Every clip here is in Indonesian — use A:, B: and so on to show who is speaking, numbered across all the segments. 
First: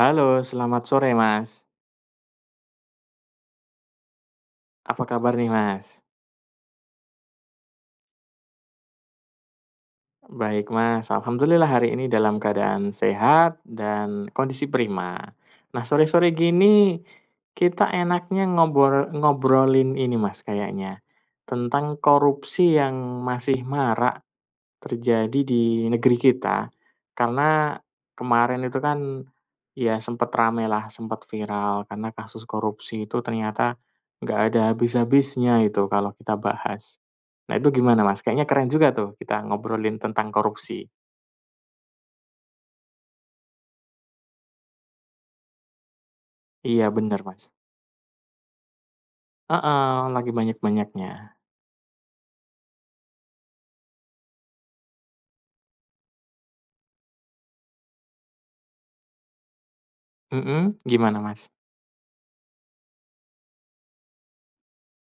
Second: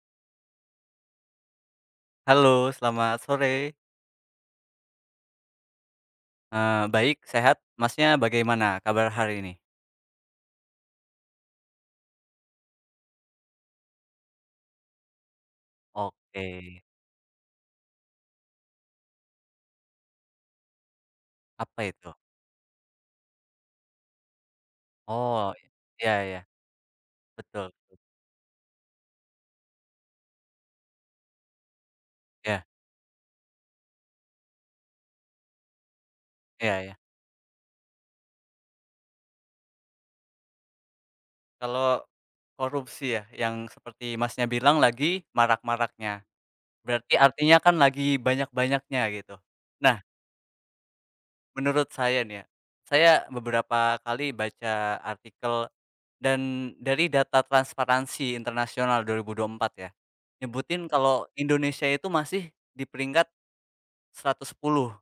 A: Halo, selamat sore, Mas.
B: Halo, selamat sore.
A: Apa kabar nih, Mas?
B: Baik, sehat. Masnya bagaimana kabar hari ini?
A: Baik, Mas. Alhamdulillah hari ini dalam keadaan sehat dan kondisi prima. Nah, sore-sore
B: Oke,
A: gini kita enaknya ngobrolin ini, Mas, kayaknya,
B: apa
A: tentang
B: itu?
A: korupsi yang masih marak terjadi
B: Oh,
A: di negeri
B: iya iya,
A: kita,
B: betul.
A: karena kemarin itu kan, ya sempet ramelah, sempat viral karena kasus
B: Iya,
A: korupsi itu ternyata nggak ada habis-habisnya itu kalau kita
B: iya iya.
A: bahas. Nah, itu gimana, Mas? Kayaknya keren juga tuh kita ngobrolin tentang korupsi.
B: Kalau korupsi ya, yang seperti Masnya bilang lagi marak-maraknya.
A: Iya,
B: Berarti
A: bener, Mas.
B: artinya kan lagi banyak-banyaknya gitu. Nah,
A: Heeh, lagi banyak-banyaknya.
B: menurut saya nih ya, saya beberapa kali baca artikel dan dari data Transparansi Internasional dua ribu empat ya,
A: Mhm,
B: nyebutin
A: gimana,
B: kalau
A: Mas?
B: Indonesia itu masih di peringkat 110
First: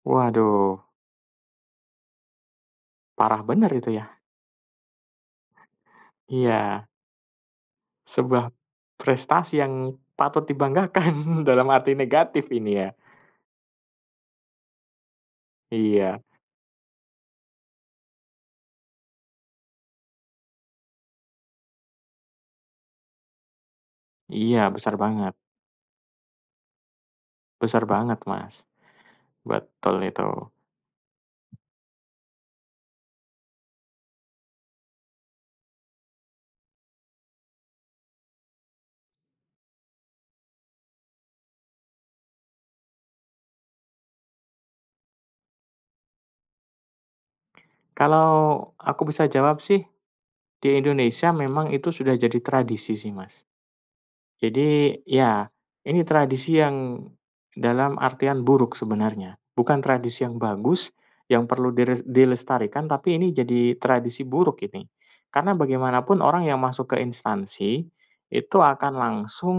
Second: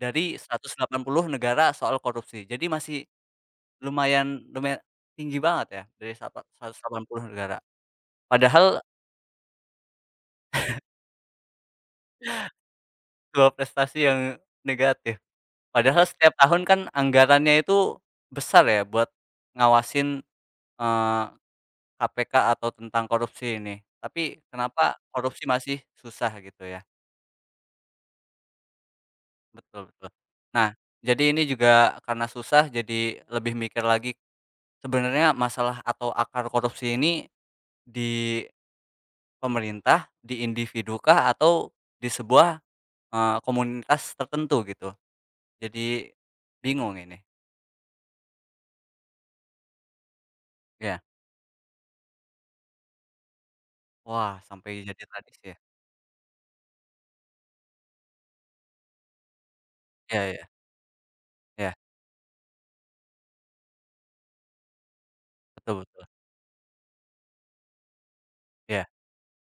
B: dari
A: Waduh,
B: 180 negara soal korupsi. Jadi masih
A: parah bener itu ya.
B: lumayan lumayan tinggi banget ya dari sapa
A: Iya,
B: 180 negara.
A: sebuah
B: Padahal
A: prestasi yang patut dibanggakan dalam arti negatif ini ya.
B: dua prestasi yang negatif. Padahal
A: Iya.
B: setiap tahun kan anggarannya itu besar ya buat ngawasin, eee, KPK atau tentang korupsi ini. Tapi
A: Iya,
B: kenapa korupsi masih susah gitu ya.
A: besar banget, Mas.
B: Betul
A: Betul
B: betul.
A: itu.
B: Nah, jadi ini juga karena susah jadi lebih mikir lagi, sebenarnya masalah atau akar korupsi ini di pemerintah, di individu kah, atau di sebuah, komunitas tertentu gitu? Jadi bingung ini.
A: Kalau aku bisa jawab sih, di
B: Ya,
A: Indonesia memang itu sudah jadi tradisi sih, Mas.
B: wah, sampai
A: Jadi,
B: jadi tradisi
A: ya
B: ya?
A: ini tradisi yang dalam artian buruk sebenarnya, bukan
B: Iya,
A: tradisi yang
B: iya,
A: bagus yang perlu
B: iya.
A: dilestarikan, tapi ini jadi tradisi buruk ini. Karena
B: Betul betul.
A: bagaimanapun orang yang masuk ke instansi itu
B: Iya.
A: akan langsung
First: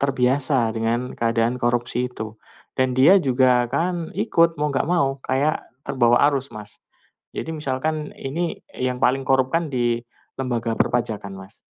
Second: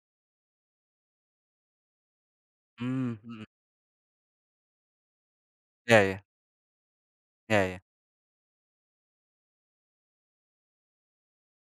A: terbiasa dengan keadaan korupsi itu, dan
B: Hmm.
A: dia
B: Mhm.
A: juga akan ikut mau nggak mau, kayak
B: Iya
A: terbawa
B: iya.
A: arus, Mas. Jadi
B: Iya iya.
A: misalkan ini yang paling korup kan di lembaga perpajakan, Mas.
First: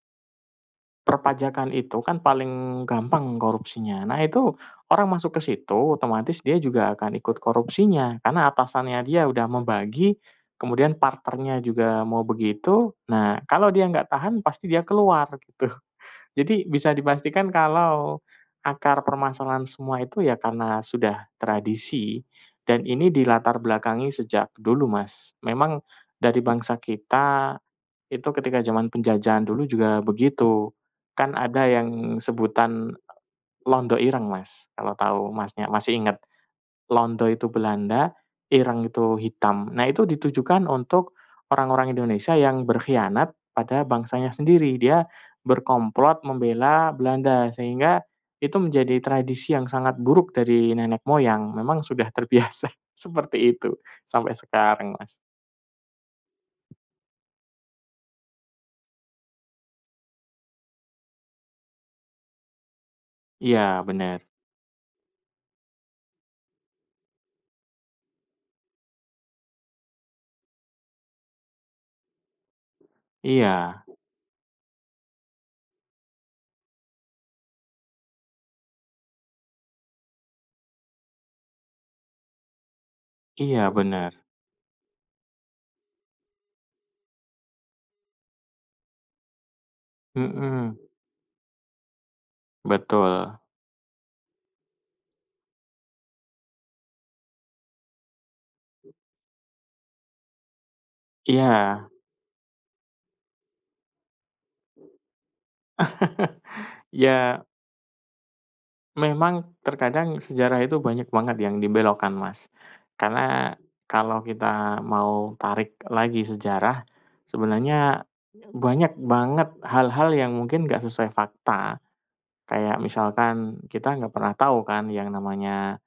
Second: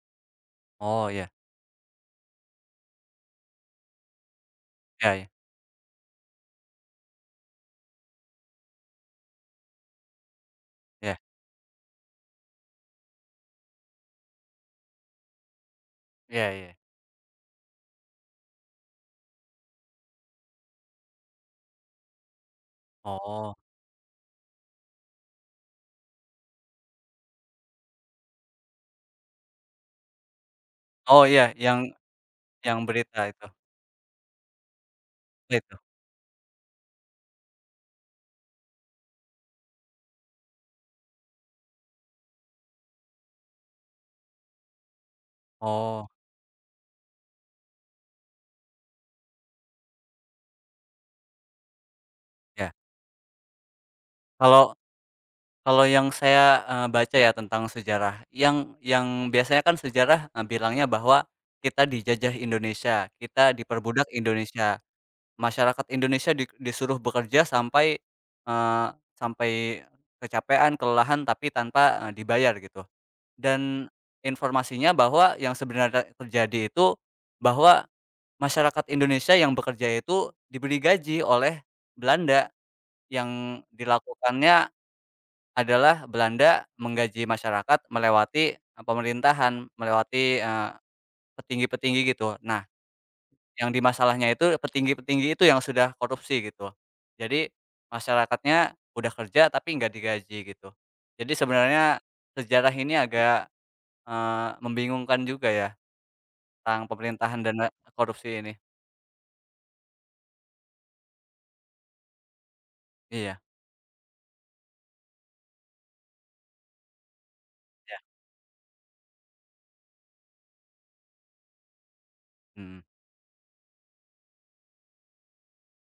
B: Oh, iya.
A: Perpajakan itu kan paling gampang korupsinya. Nah itu, orang
B: Iya iya.
A: masuk ke situ otomatis dia juga akan ikut korupsinya, karena atasannya dia udah membagi, kemudian
B: Iya.
A: partnernya juga mau begitu. Nah, kalau dia nggak tahan pasti dia keluar gitu.
B: Iya
A: Jadi
B: iya.
A: bisa dipastikan kalau akar permasalahan semua itu ya karena sudah tradisi dan ini
B: Oh.
A: dilatar belakangi sejak dulu, Mas. Memang dari bangsa kita itu ketika zaman penjajahan dulu juga begitu.
B: Oh,
A: Kan
B: iya,
A: ada
B: yang
A: yang
B: yang
A: sebutan
B: berita itu?
A: londo ireng, Mas, kalau tahu Masnya
B: Itu?
A: masih ingat. Londo itu Belanda, ireng itu hitam. Nah, itu ditujukan untuk orang-orang Indonesia yang berkhianat pada bangsanya sendiri. Dia
B: Oh,
A: berkomplot membela Belanda, sehingga itu menjadi tradisi yang sangat buruk dari nenek moyang, memang sudah terbiasa
B: ya.
A: seperti itu sampai
B: Kalau
A: sekarang, Mas.
B: Kalau yang saya, baca ya tentang sejarah, yang biasanya kan sejarah, bilangnya bahwa kita dijajah Indonesia, kita
A: Iya,
B: diperbudak
A: benar.
B: Indonesia, masyarakat Indonesia disuruh bekerja sampai, eee, sampai kecapean, kelelahan, tapi tanpa, dibayar gitu.
A: Iya.
B: Dan informasinya bahwa yang sebenarnya terjadi itu bahwa masyarakat Indonesia yang bekerja itu diberi gaji oleh Belanda, yang
A: Iya, benar.
B: dilakukannya adalah Belanda menggaji masyarakat melewati, pemerintahan, melewati,
A: Mhm,
B: petinggi-petinggi gitu. Nah,
A: betul.
B: yang di masalahnya itu petinggi-petinggi itu yang sudah korupsi gitu. Jadi masyarakatnya udah kerja tapi nggak digaji gitu. Jadi
A: Iya,
B: sebenarnya sejarah ini agak, eee, membingungkan juga ya tentang pemerintahan
A: ya
B: dan korupsi ini.
A: memang terkadang sejarah itu banyak banget yang dibelokkan, Mas.
B: Iya,
A: Karena kalau kita mau tarik lagi sejarah,
B: ya.
A: sebenarnya banyak banget hal-hal yang mungkin nggak sesuai fakta.
B: Mhm,
A: Kayak misalkan kita nggak pernah tahu kan yang namanya,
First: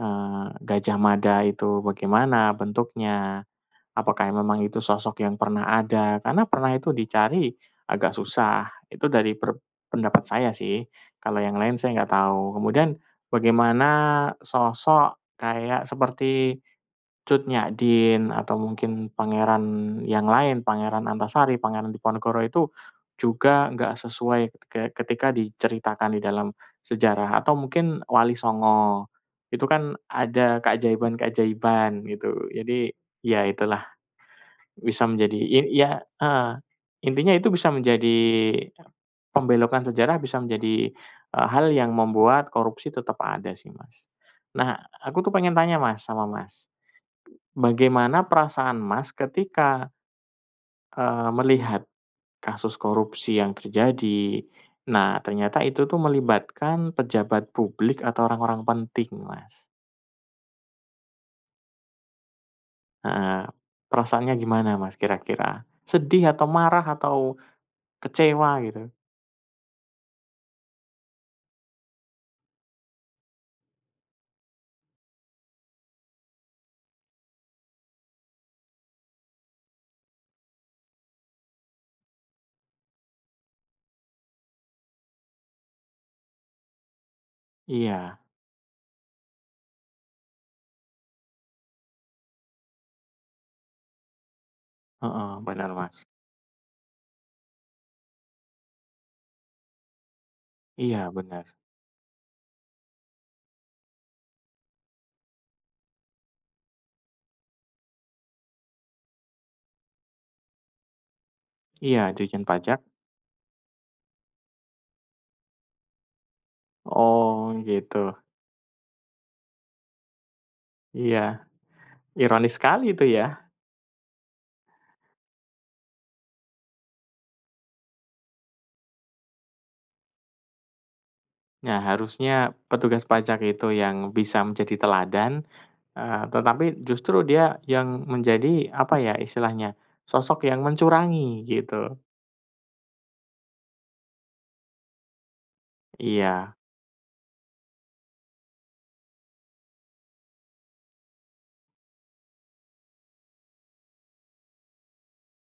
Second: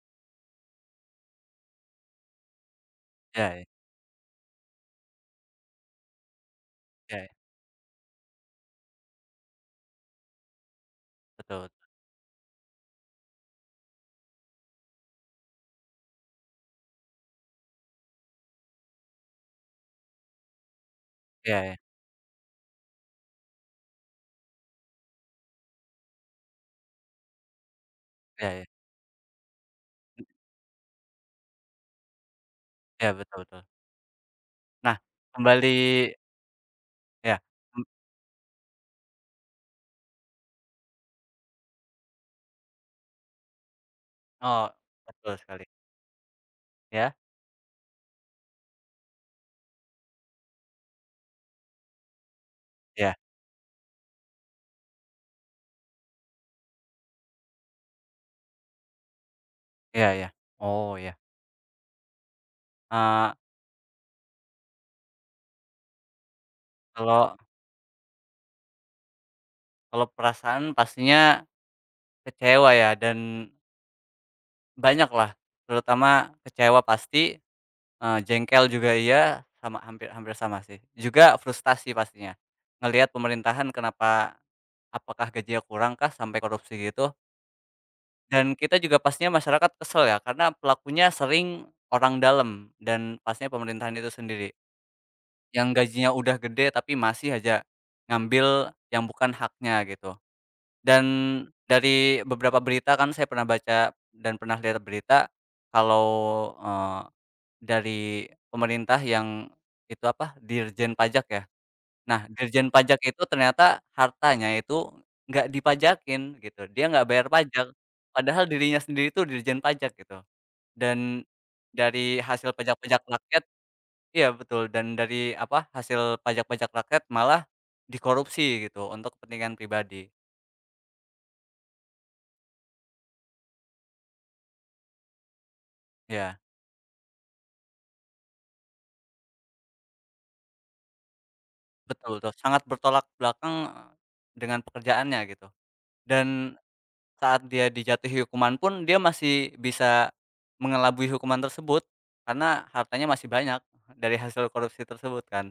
A: Gajah Mada itu bagaimana bentuknya.
B: iya, iya,
A: Apakah memang itu sosok yang pernah ada, karena pernah itu
B: iya, iya,
A: dicari agak susah. Itu dari pendapat saya sih, kalau yang
B: betul
A: lain
B: betul.
A: saya nggak tahu. Kemudian bagaimana sosok kayak seperti Cut Nyak Dien atau mungkin pangeran yang lain, Pangeran Antasari,
B: Ya.
A: Pangeran Diponegoro itu juga nggak sesuai ketika diceritakan di dalam sejarah atau mungkin Wali
B: Ya, iya iya,
A: Songo, itu kan ada keajaiban-keajaiban gitu. Jadi,
B: iya, betul
A: ya
B: betul.
A: itulah
B: Nah,
A: bisa menjadi
B: kembali
A: ya heeh, intinya
B: ya.
A: itu bisa menjadi pembelokan sejarah bisa menjadi, hal yang membuat korupsi tetap ada sih, Mas.
B: Oh,
A: Nah, aku tuh
B: betul
A: pengen
B: sekali.
A: tanya, Mas, sama Mas,
B: Ya,
A: bagaimana perasaan Mas ketika, melihat kasus
B: ya,
A: korupsi yang terjadi, nah ternyata itu tuh melibatkan pejabat publik atau orang-orang penting, Mas?
B: ya, ya. Oh, ya. Eee,
A: Heeh, perasaannya gimana, Mas, kira-kira? Sedih atau marah
B: kalau
A: atau kecewa gitu?
B: kalau perasaan pastinya kecewa ya dan banyak lah terutama kecewa pasti, jengkel juga iya, sama hampir hampir sama sih. Juga frustasi pastinya, ngelihat pemerintahan kenapa apakah gajinya kurang kah sampai korupsi gitu,
A: Iya.
B: dan kita juga pastinya masyarakat kesel ya, karena pelakunya sering orang dalam dan pastinya pemerintahan itu sendiri.
A: Heeh,
B: Yang
A: benar, Mas.
B: gajinya udah gede tapi masih aja ngambil yang bukan haknya gitu. Dan
A: Iya, benar.
B: dari beberapa berita kan saya pernah baca dan pernah lihat berita kalau, eee, dari pemerintah yang itu apa, Dirjen Pajak ya.
A: Iya,
B: Nah,
A: Ditjen
B: Dirjen
A: Pajak.
B: Pajak itu ternyata hartanya itu nggak dipajakin gitu, dia nggak bayar
A: Oh,
B: pajak,
A: gitu.
B: padahal dirinya sendiri itu Dirjen Pajak gitu. Dan
A: Iya,
B: dari hasil
A: ironis sekali
B: pajak-pajak
A: itu ya.
B: rakyat. Iya betul, dan dari apa, hasil pajak-pajak rakyat malah dikorupsi gitu untuk kepentingan pribadi.
A: Nah, harusnya petugas pajak itu yang bisa menjadi teladan,
B: Iya,
A: tetapi justru dia yang menjadi, apa ya istilahnya, sosok yang mencurangi gitu.
B: betul tuh, sangat bertolak belakang dengan pekerjaannya gitu.
A: Iya
B: Dan saat dia dijatuhi hukuman pun dia masih bisa mengelabui hukuman tersebut karena hartanya masih banyak dari hasil korupsi tersebut kan.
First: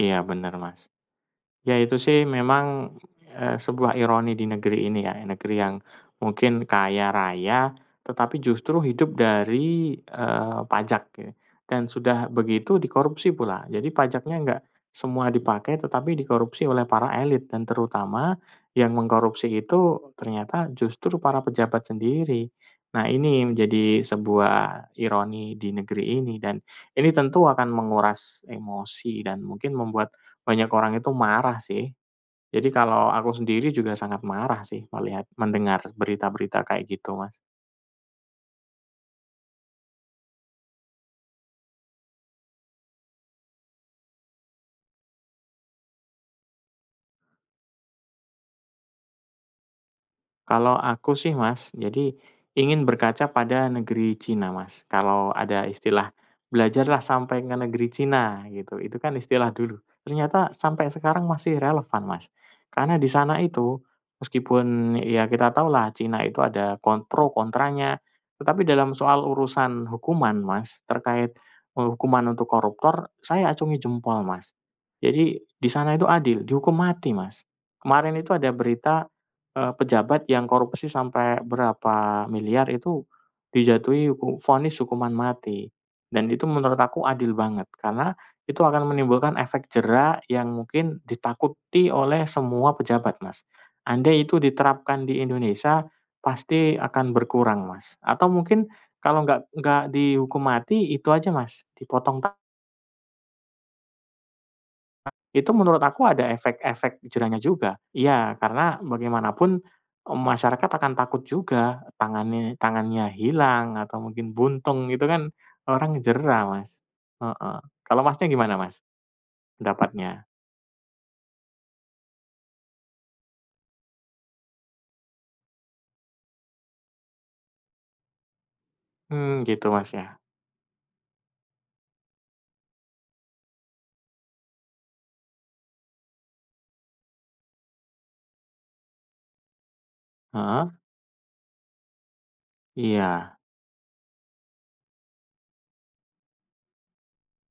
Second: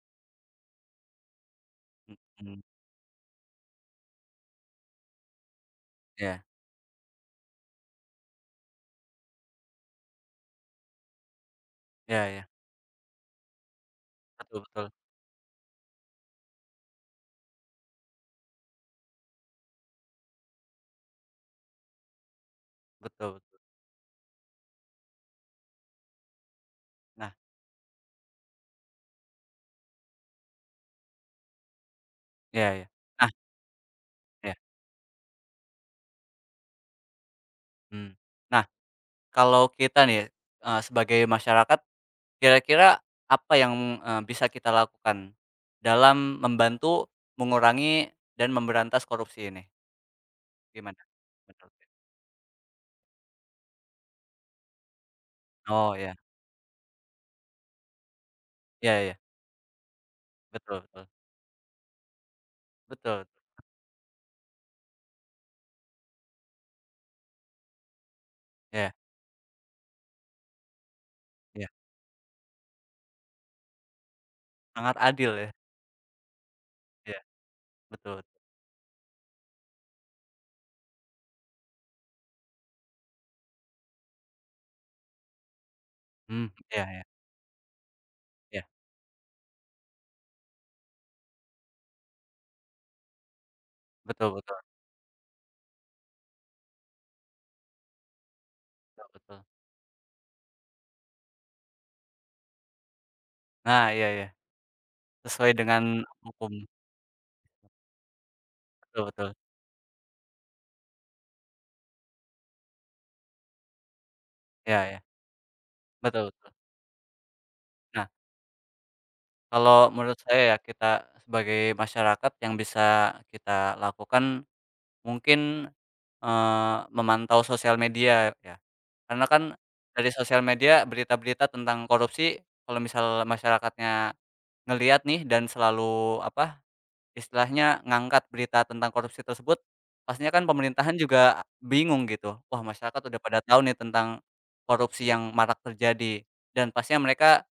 A: iya, benar, Mas. Ya itu sih
B: Mhm,
A: memang, sebuah ironi di negeri ini ya, negeri yang
B: iya,
A: mungkin kaya raya, tetapi justru hidup dari, pajak ya, dan
B: iya
A: sudah
B: iya,
A: begitu dikorupsi pula. Jadi pajaknya
B: betul
A: nggak
B: betul,
A: semua dipakai, tetapi dikorupsi oleh para elit dan terutama yang mengkorupsi itu ternyata justru para pejabat sendiri. Nah,
B: betul
A: ini
B: betul.
A: menjadi sebuah ironi di negeri ini dan ini
B: Nah,
A: tentu akan menguras emosi dan mungkin membuat banyak orang itu marah sih.
B: iya
A: Jadi
B: iya.
A: kalau
B: Nah,
A: aku sendiri juga sangat
B: iya,
A: marah sih melihat mendengar berita-berita kayak gitu, Mas.
B: mhm. Nah, kalau kita nih, sebagai masyarakat, kira-kira apa yang, bisa kita lakukan dalam membantu mengurangi dan memberantas korupsi ini?
A: Kalau
B: Gimana
A: aku sih,
B: menurut
A: Mas,
B: ya?
A: jadi ingin berkaca pada negeri Cina, Mas. Kalau ada
B: Oh,
A: istilah
B: ya,
A: "belajarlah sampai ke negeri Cina" gitu, itu
B: ya ya,
A: kan istilah dulu. Ternyata
B: betul
A: sampai
B: betul
A: sekarang masih relevan, Mas. Karena di
B: betul,
A: sana itu, meskipun ya kita tahulah Cina itu ada pro kontranya, tetapi dalam
B: ya
A: soal urusan hukuman, Mas, terkait,
B: ya,
A: hukuman untuk koruptor, saya acungi jempol, Mas.
B: sangat adil
A: Jadi
B: ya,
A: di sana itu adil, dihukum mati,
B: ya,
A: Mas. Kemarin
B: betul
A: itu
B: betul,
A: ada berita. Pejabat yang korupsi sampai berapa miliar itu dijatuhi vonis hukuman mati, dan itu
B: ya
A: menurut
B: ya, iya
A: aku adil banget karena itu
B: iya,
A: akan menimbulkan efek jera yang mungkin ditakuti oleh semua pejabat, Mas. Andai
B: betul
A: itu
B: betul
A: diterapkan di Indonesia pasti akan berkurang, Mas, atau mungkin
B: betul
A: kalau
B: betul.
A: nggak dihukum mati itu aja, Mas, dipotong
B: Nah, iya ya, sesuai
A: itu
B: dengan
A: menurut aku ada
B: hukum,
A: efek-efek jerahnya juga. Iya, karena
B: betul betul,
A: bagaimanapun, masyarakat akan takut juga tangannya tangannya hilang atau mungkin
B: ya
A: buntung
B: ya,
A: gitu kan, orang
B: betul
A: jerah,
B: betul.
A: Mas. Heeh. Kalau
B: Nah,
A: Masnya gimana, Mas,
B: kalau menurut
A: pendapatnya?
B: saya ya kita sebagai masyarakat yang bisa kita lakukan mungkin memantau sosial media ya. Karena
A: Mmm,
B: kan
A: gitu, Mas, ya.
B: dari sosial media berita-berita tentang korupsi kalau misal masyarakatnya ngelihat nih dan selalu apa, istilahnya ngangkat berita tentang korupsi tersebut, pastinya kan
A: Heeh.
B: pemerintahan juga bingung gitu. Wah, masyarakat udah
A: Iya.
B: pada tahu nih tentang korupsi yang marak terjadi dan pastinya mereka,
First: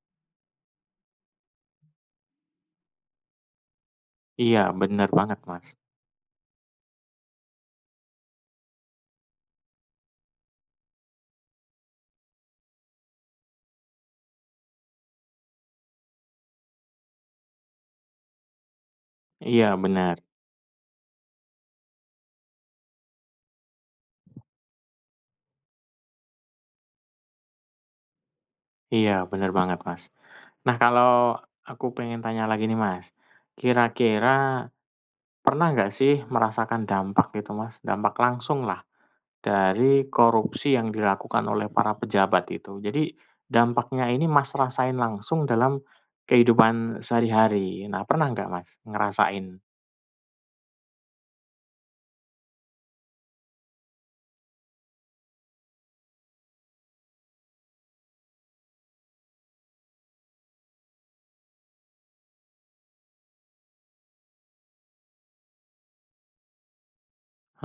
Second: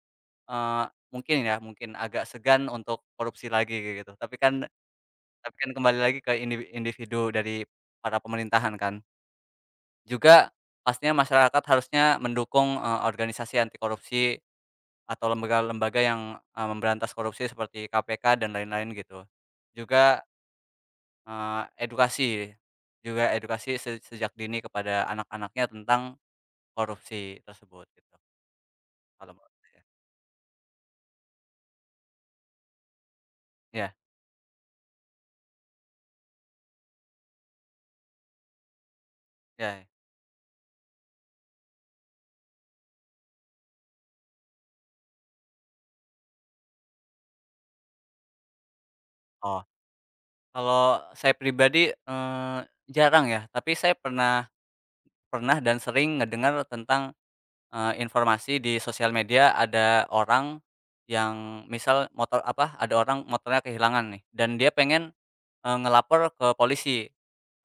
B: eee, mungkin ya, mungkin agak segan untuk korupsi lagi kayak gitu. Tapi kan
A: Iya, bener banget,
B: tapi
A: Mas.
B: kan kembali lagi ke individu dari para pemerintahan kan. Juga pastinya masyarakat harusnya mendukung, organisasi anti korupsi atau lembaga-lembaga yang, memberantas korupsi seperti KPK dan lain-lain gitu.
A: Iya, bener.
B: Juga, edukasi juga edukasi sejak dini kepada anak-anaknya tentang korupsi tersebut gitu,
A: Iya,
B: kalau
A: bener
B: menurut
A: banget,
B: saya.
A: Mas. Nah, kalau aku pengen tanya lagi nih, Mas,
B: Ya,
A: kira-kira pernah nggak sih merasakan dampak gitu, Mas, dampak langsung lah
B: iya.
A: dari korupsi yang dilakukan oleh para pejabat itu. Jadi, dampaknya ini Mas rasain langsung dalam kehidupan sehari-hari. Nah, pernah nggak Mas ngerasain?
B: Oh, kalau saya pribadi, jarang ya, tapi saya pernah pernah dan sering ngedengar tentang informasi di sosial media ada orang yang misal motor apa, ada orang motornya kehilangan nih dan dia pengen, ngelapor ke polisi.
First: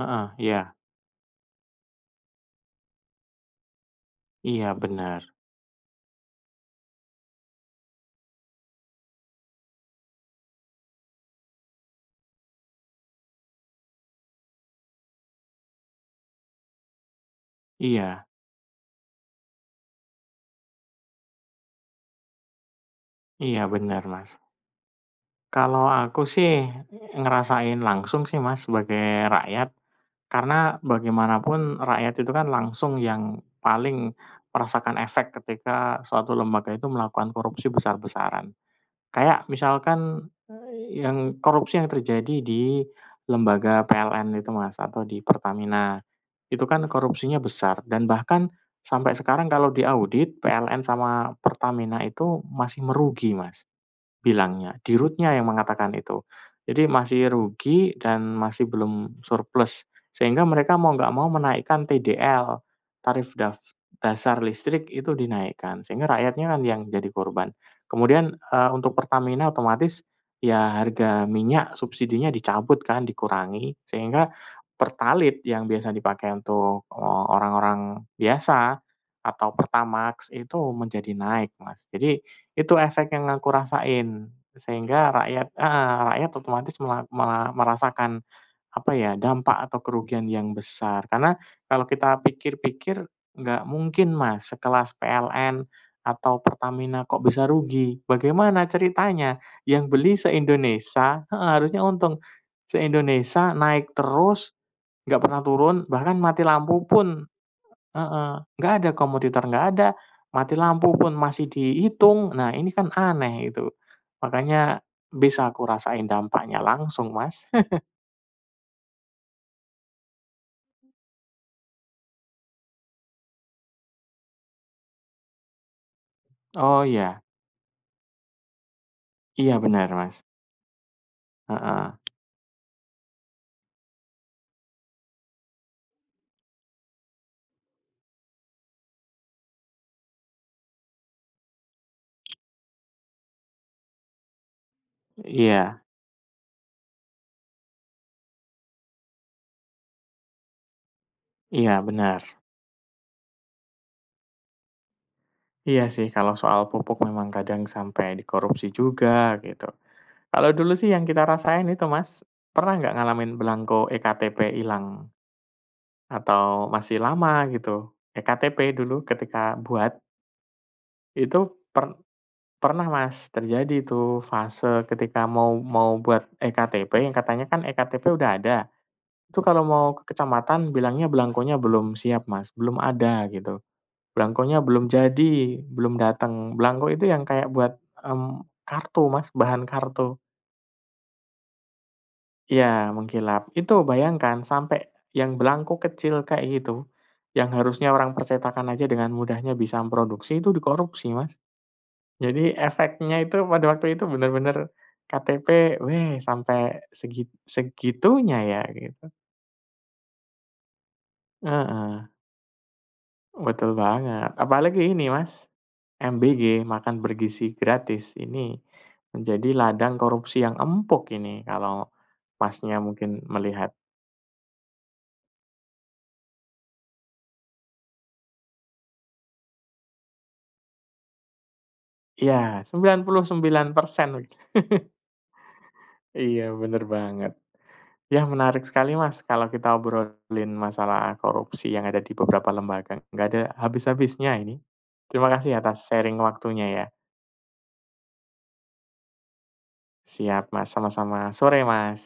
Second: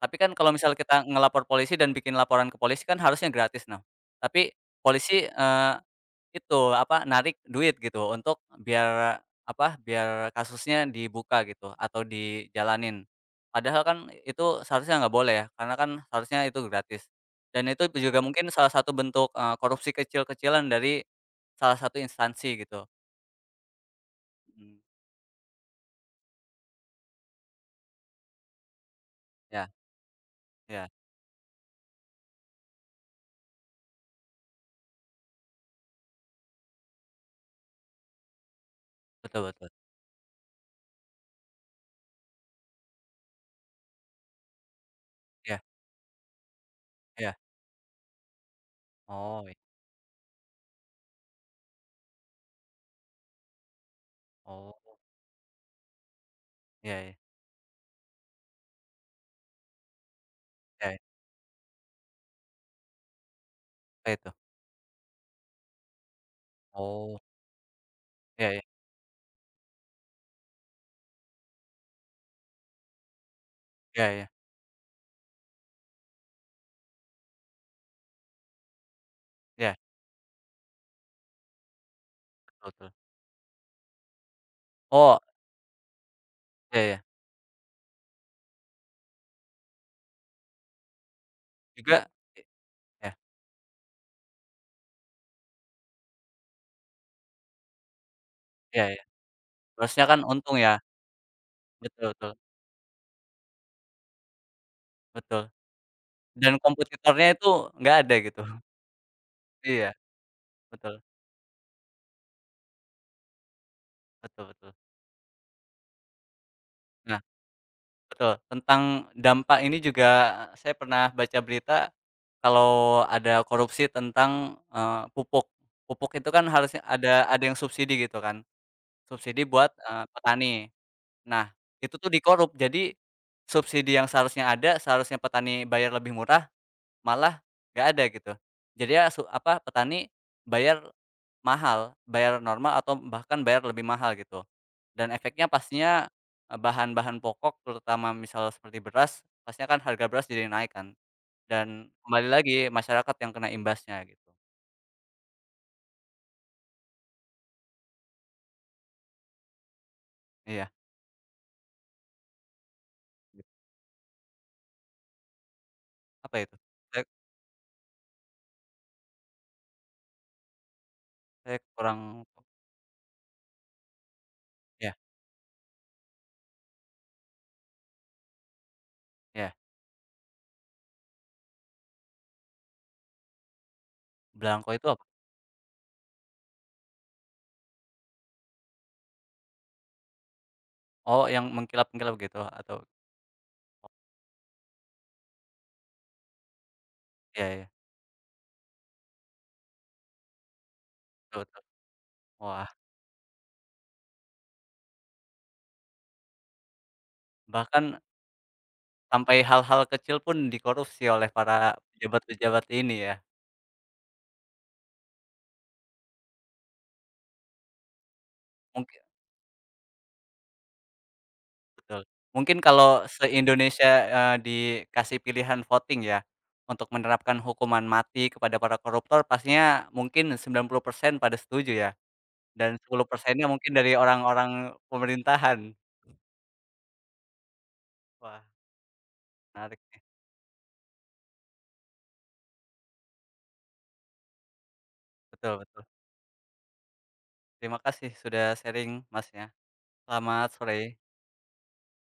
B: Tapi kan kalau
A: iya.
B: misal kita ngelapor polisi dan bikin laporan ke polisi kan harusnya gratis, nah. Tapi
A: Iya, bener.
B: polisi, itu, apa, narik duit gitu untuk biar, apa, biar kasusnya dibuka gitu atau dijalanin. Padahal kan itu seharusnya nggak boleh ya, karena kan seharusnya itu gratis. Dan itu juga
A: Iya.
B: mungkin salah satu bentuk, korupsi kecil-kecilan dari salah satu instansi gitu.
A: Iya, bener, Mas.
B: Mhm,
A: Kalau aku sih ngerasain langsung sih, Mas, sebagai
B: ya
A: rakyat, karena
B: ya,
A: bagaimanapun rakyat itu kan langsung yang paling merasakan efek ketika suatu lembaga itu melakukan korupsi besar-besaran.
B: betul
A: Kayak
B: betul.
A: misalkan, yang korupsi yang terjadi di lembaga PLN itu, Mas, atau di
B: Ya
A: Pertamina. Itu kan
B: ya.
A: korupsinya besar dan bahkan sampai
B: Oh,
A: sekarang kalau diaudit PLN sama Pertamina itu masih merugi, Mas.
B: oh,
A: Bilangnya, di root-nya yang mengatakan itu. Jadi
B: ya ya,
A: masih rugi dan masih belum surplus, sehingga mereka
B: iya
A: mau
B: iya.
A: nggak mau menaikkan TDL, tarif
B: Apa itu?
A: dasar listrik itu dinaikkan, sehingga rakyatnya kan yang jadi
B: Oh,
A: korban. Kemudian,
B: ya, ya,
A: untuk Pertamina otomatis ya harga minyak subsidinya dicabut kan, dikurangi,
B: ya, ya,
A: sehingga pertalit yang biasa dipakai untuk, orang-orang biasa atau
B: iya,
A: Pertamax itu menjadi naik, Mas. Jadi
B: betul
A: itu
B: betul.
A: efek yang aku rasain, sehingga
B: Oh,
A: rakyat heeh, rakyat otomatis
B: ya ya.
A: mela mela merasakan, apa ya, dampak atau kerugian yang besar. Karena kalau
B: Juga
A: kita
B: ya
A: pikir-pikir,
B: ya,
A: nggak mungkin, Mas, sekelas PLN atau Pertamina kok bisa rugi. Bagaimana
B: iya iya.
A: ceritanya? Yang
B: Harusnya
A: beli
B: kan untung ya.
A: se-Indonesia heeh, harusnya
B: Betul
A: untung,
B: betul
A: se-Indonesia naik terus, nggak pernah
B: betul,
A: turun, bahkan mati
B: dan
A: lampu pun
B: kompetitornya itu nggak ada
A: heeh,
B: gitu.
A: nggak ada komputer nggak ada,
B: Iya,
A: mati lampu
B: betul
A: pun masih dihitung. Nah, ini kan aneh itu.
B: betul betul.
A: Makanya bisa aku rasain dampaknya langsung,
B: Nah,
A: Mas.
B: betul, tentang dampak ini juga saya pernah baca berita kalau ada korupsi tentang, pupuk. Pupuk itu kan harusnya
A: Oh, iya.
B: ada yang subsidi gitu kan, subsidi
A: Iya,
B: buat,
A: benar, Mas.
B: petani. Nah,
A: Heeh.
B: itu tuh dikorup, jadi subsidi yang seharusnya ada, seharusnya petani bayar lebih murah, malah nggak ada gitu. Jadi ya apa, petani bayar mahal, bayar normal atau bahkan bayar lebih mahal gitu. Dan efeknya
A: Iya
B: pastinya, bahan-bahan pokok terutama misal seperti beras, pastinya kan harga beras jadi naik kan,
A: iya,
B: dan
A: benar.
B: kembali lagi masyarakat yang kena imbasnya gitu.
A: Iya sih kalau soal pupuk memang kadang sampai dikorupsi juga gitu. Kalau
B: Iya,
A: dulu sih yang kita rasain itu, Mas, pernah nggak ngalamin
B: gitu.
A: belangko ektp hilang
B: Apa
A: atau
B: itu?
A: masih
B: Saya
A: lama gitu? Ektp dulu ketika buat, itu
B: saya
A: per
B: kurang
A: pernah, Mas, terjadi itu fase
B: ya
A: ketika mau mau buat ektp yang katanya kan ektp udah ada, itu
B: ya,
A: kalau mau ke kecamatan bilangnya belangkonya belum siap, Mas, belum ada gitu. Belangkonya
B: belangko itu
A: belum
B: apa?
A: jadi, belum datang. Belangko itu yang kayak buat, mmm, kartu, Mas, bahan kartu.
B: Oh, yang mengkilap-mengkilap gitu
A: Iya,
B: atau
A: mengkilap. Itu bayangkan sampai yang belangko kecil kayak gitu,
B: iya
A: yang
B: iya,
A: harusnya orang percetakan aja dengan mudahnya bisa memproduksi itu dikorupsi, Mas.
B: betul betul.
A: Jadi
B: Wah,
A: efeknya itu pada waktu itu bener-bener KTP, weh, sampai
B: bahkan
A: segitunya ya gitu.
B: sampai hal-hal kecil pun dikorupsi oleh para
A: Heeh,
B: pejabat-pejabat ini ya.
A: betul banget. Apalagi ini, Mas, MBG, makan bergizi gratis, ini
B: Mungkin.
A: menjadi ladang korupsi yang empuk ini kalau
B: Betul. Mungkin
A: Masnya
B: kalau
A: mungkin melihat.
B: se-Indonesia, dikasih pilihan voting ya, untuk menerapkan hukuman mati kepada para koruptor pastinya mungkin 90% pada setuju ya,
A: Iya,
B: dan
A: sembilan
B: sepuluh
A: puluh
B: persennya
A: sembilan
B: mungkin dari
A: persen.
B: orang-orang pemerintahan.
A: Iya, bener banget. Ya,
B: Wah,
A: menarik sekali, Mas, kalau kita
B: menarik nih,
A: obrolin masalah korupsi yang ada di beberapa lembaga, nggak ada habis-habisnya ini. Terima
B: betul
A: kasih
B: betul.
A: atas sharing waktunya ya.
B: Terima kasih sudah sharing Masnya,
A: Siap,
B: selamat
A: Mas,
B: sore.
A: sama-sama. Sore, Mas.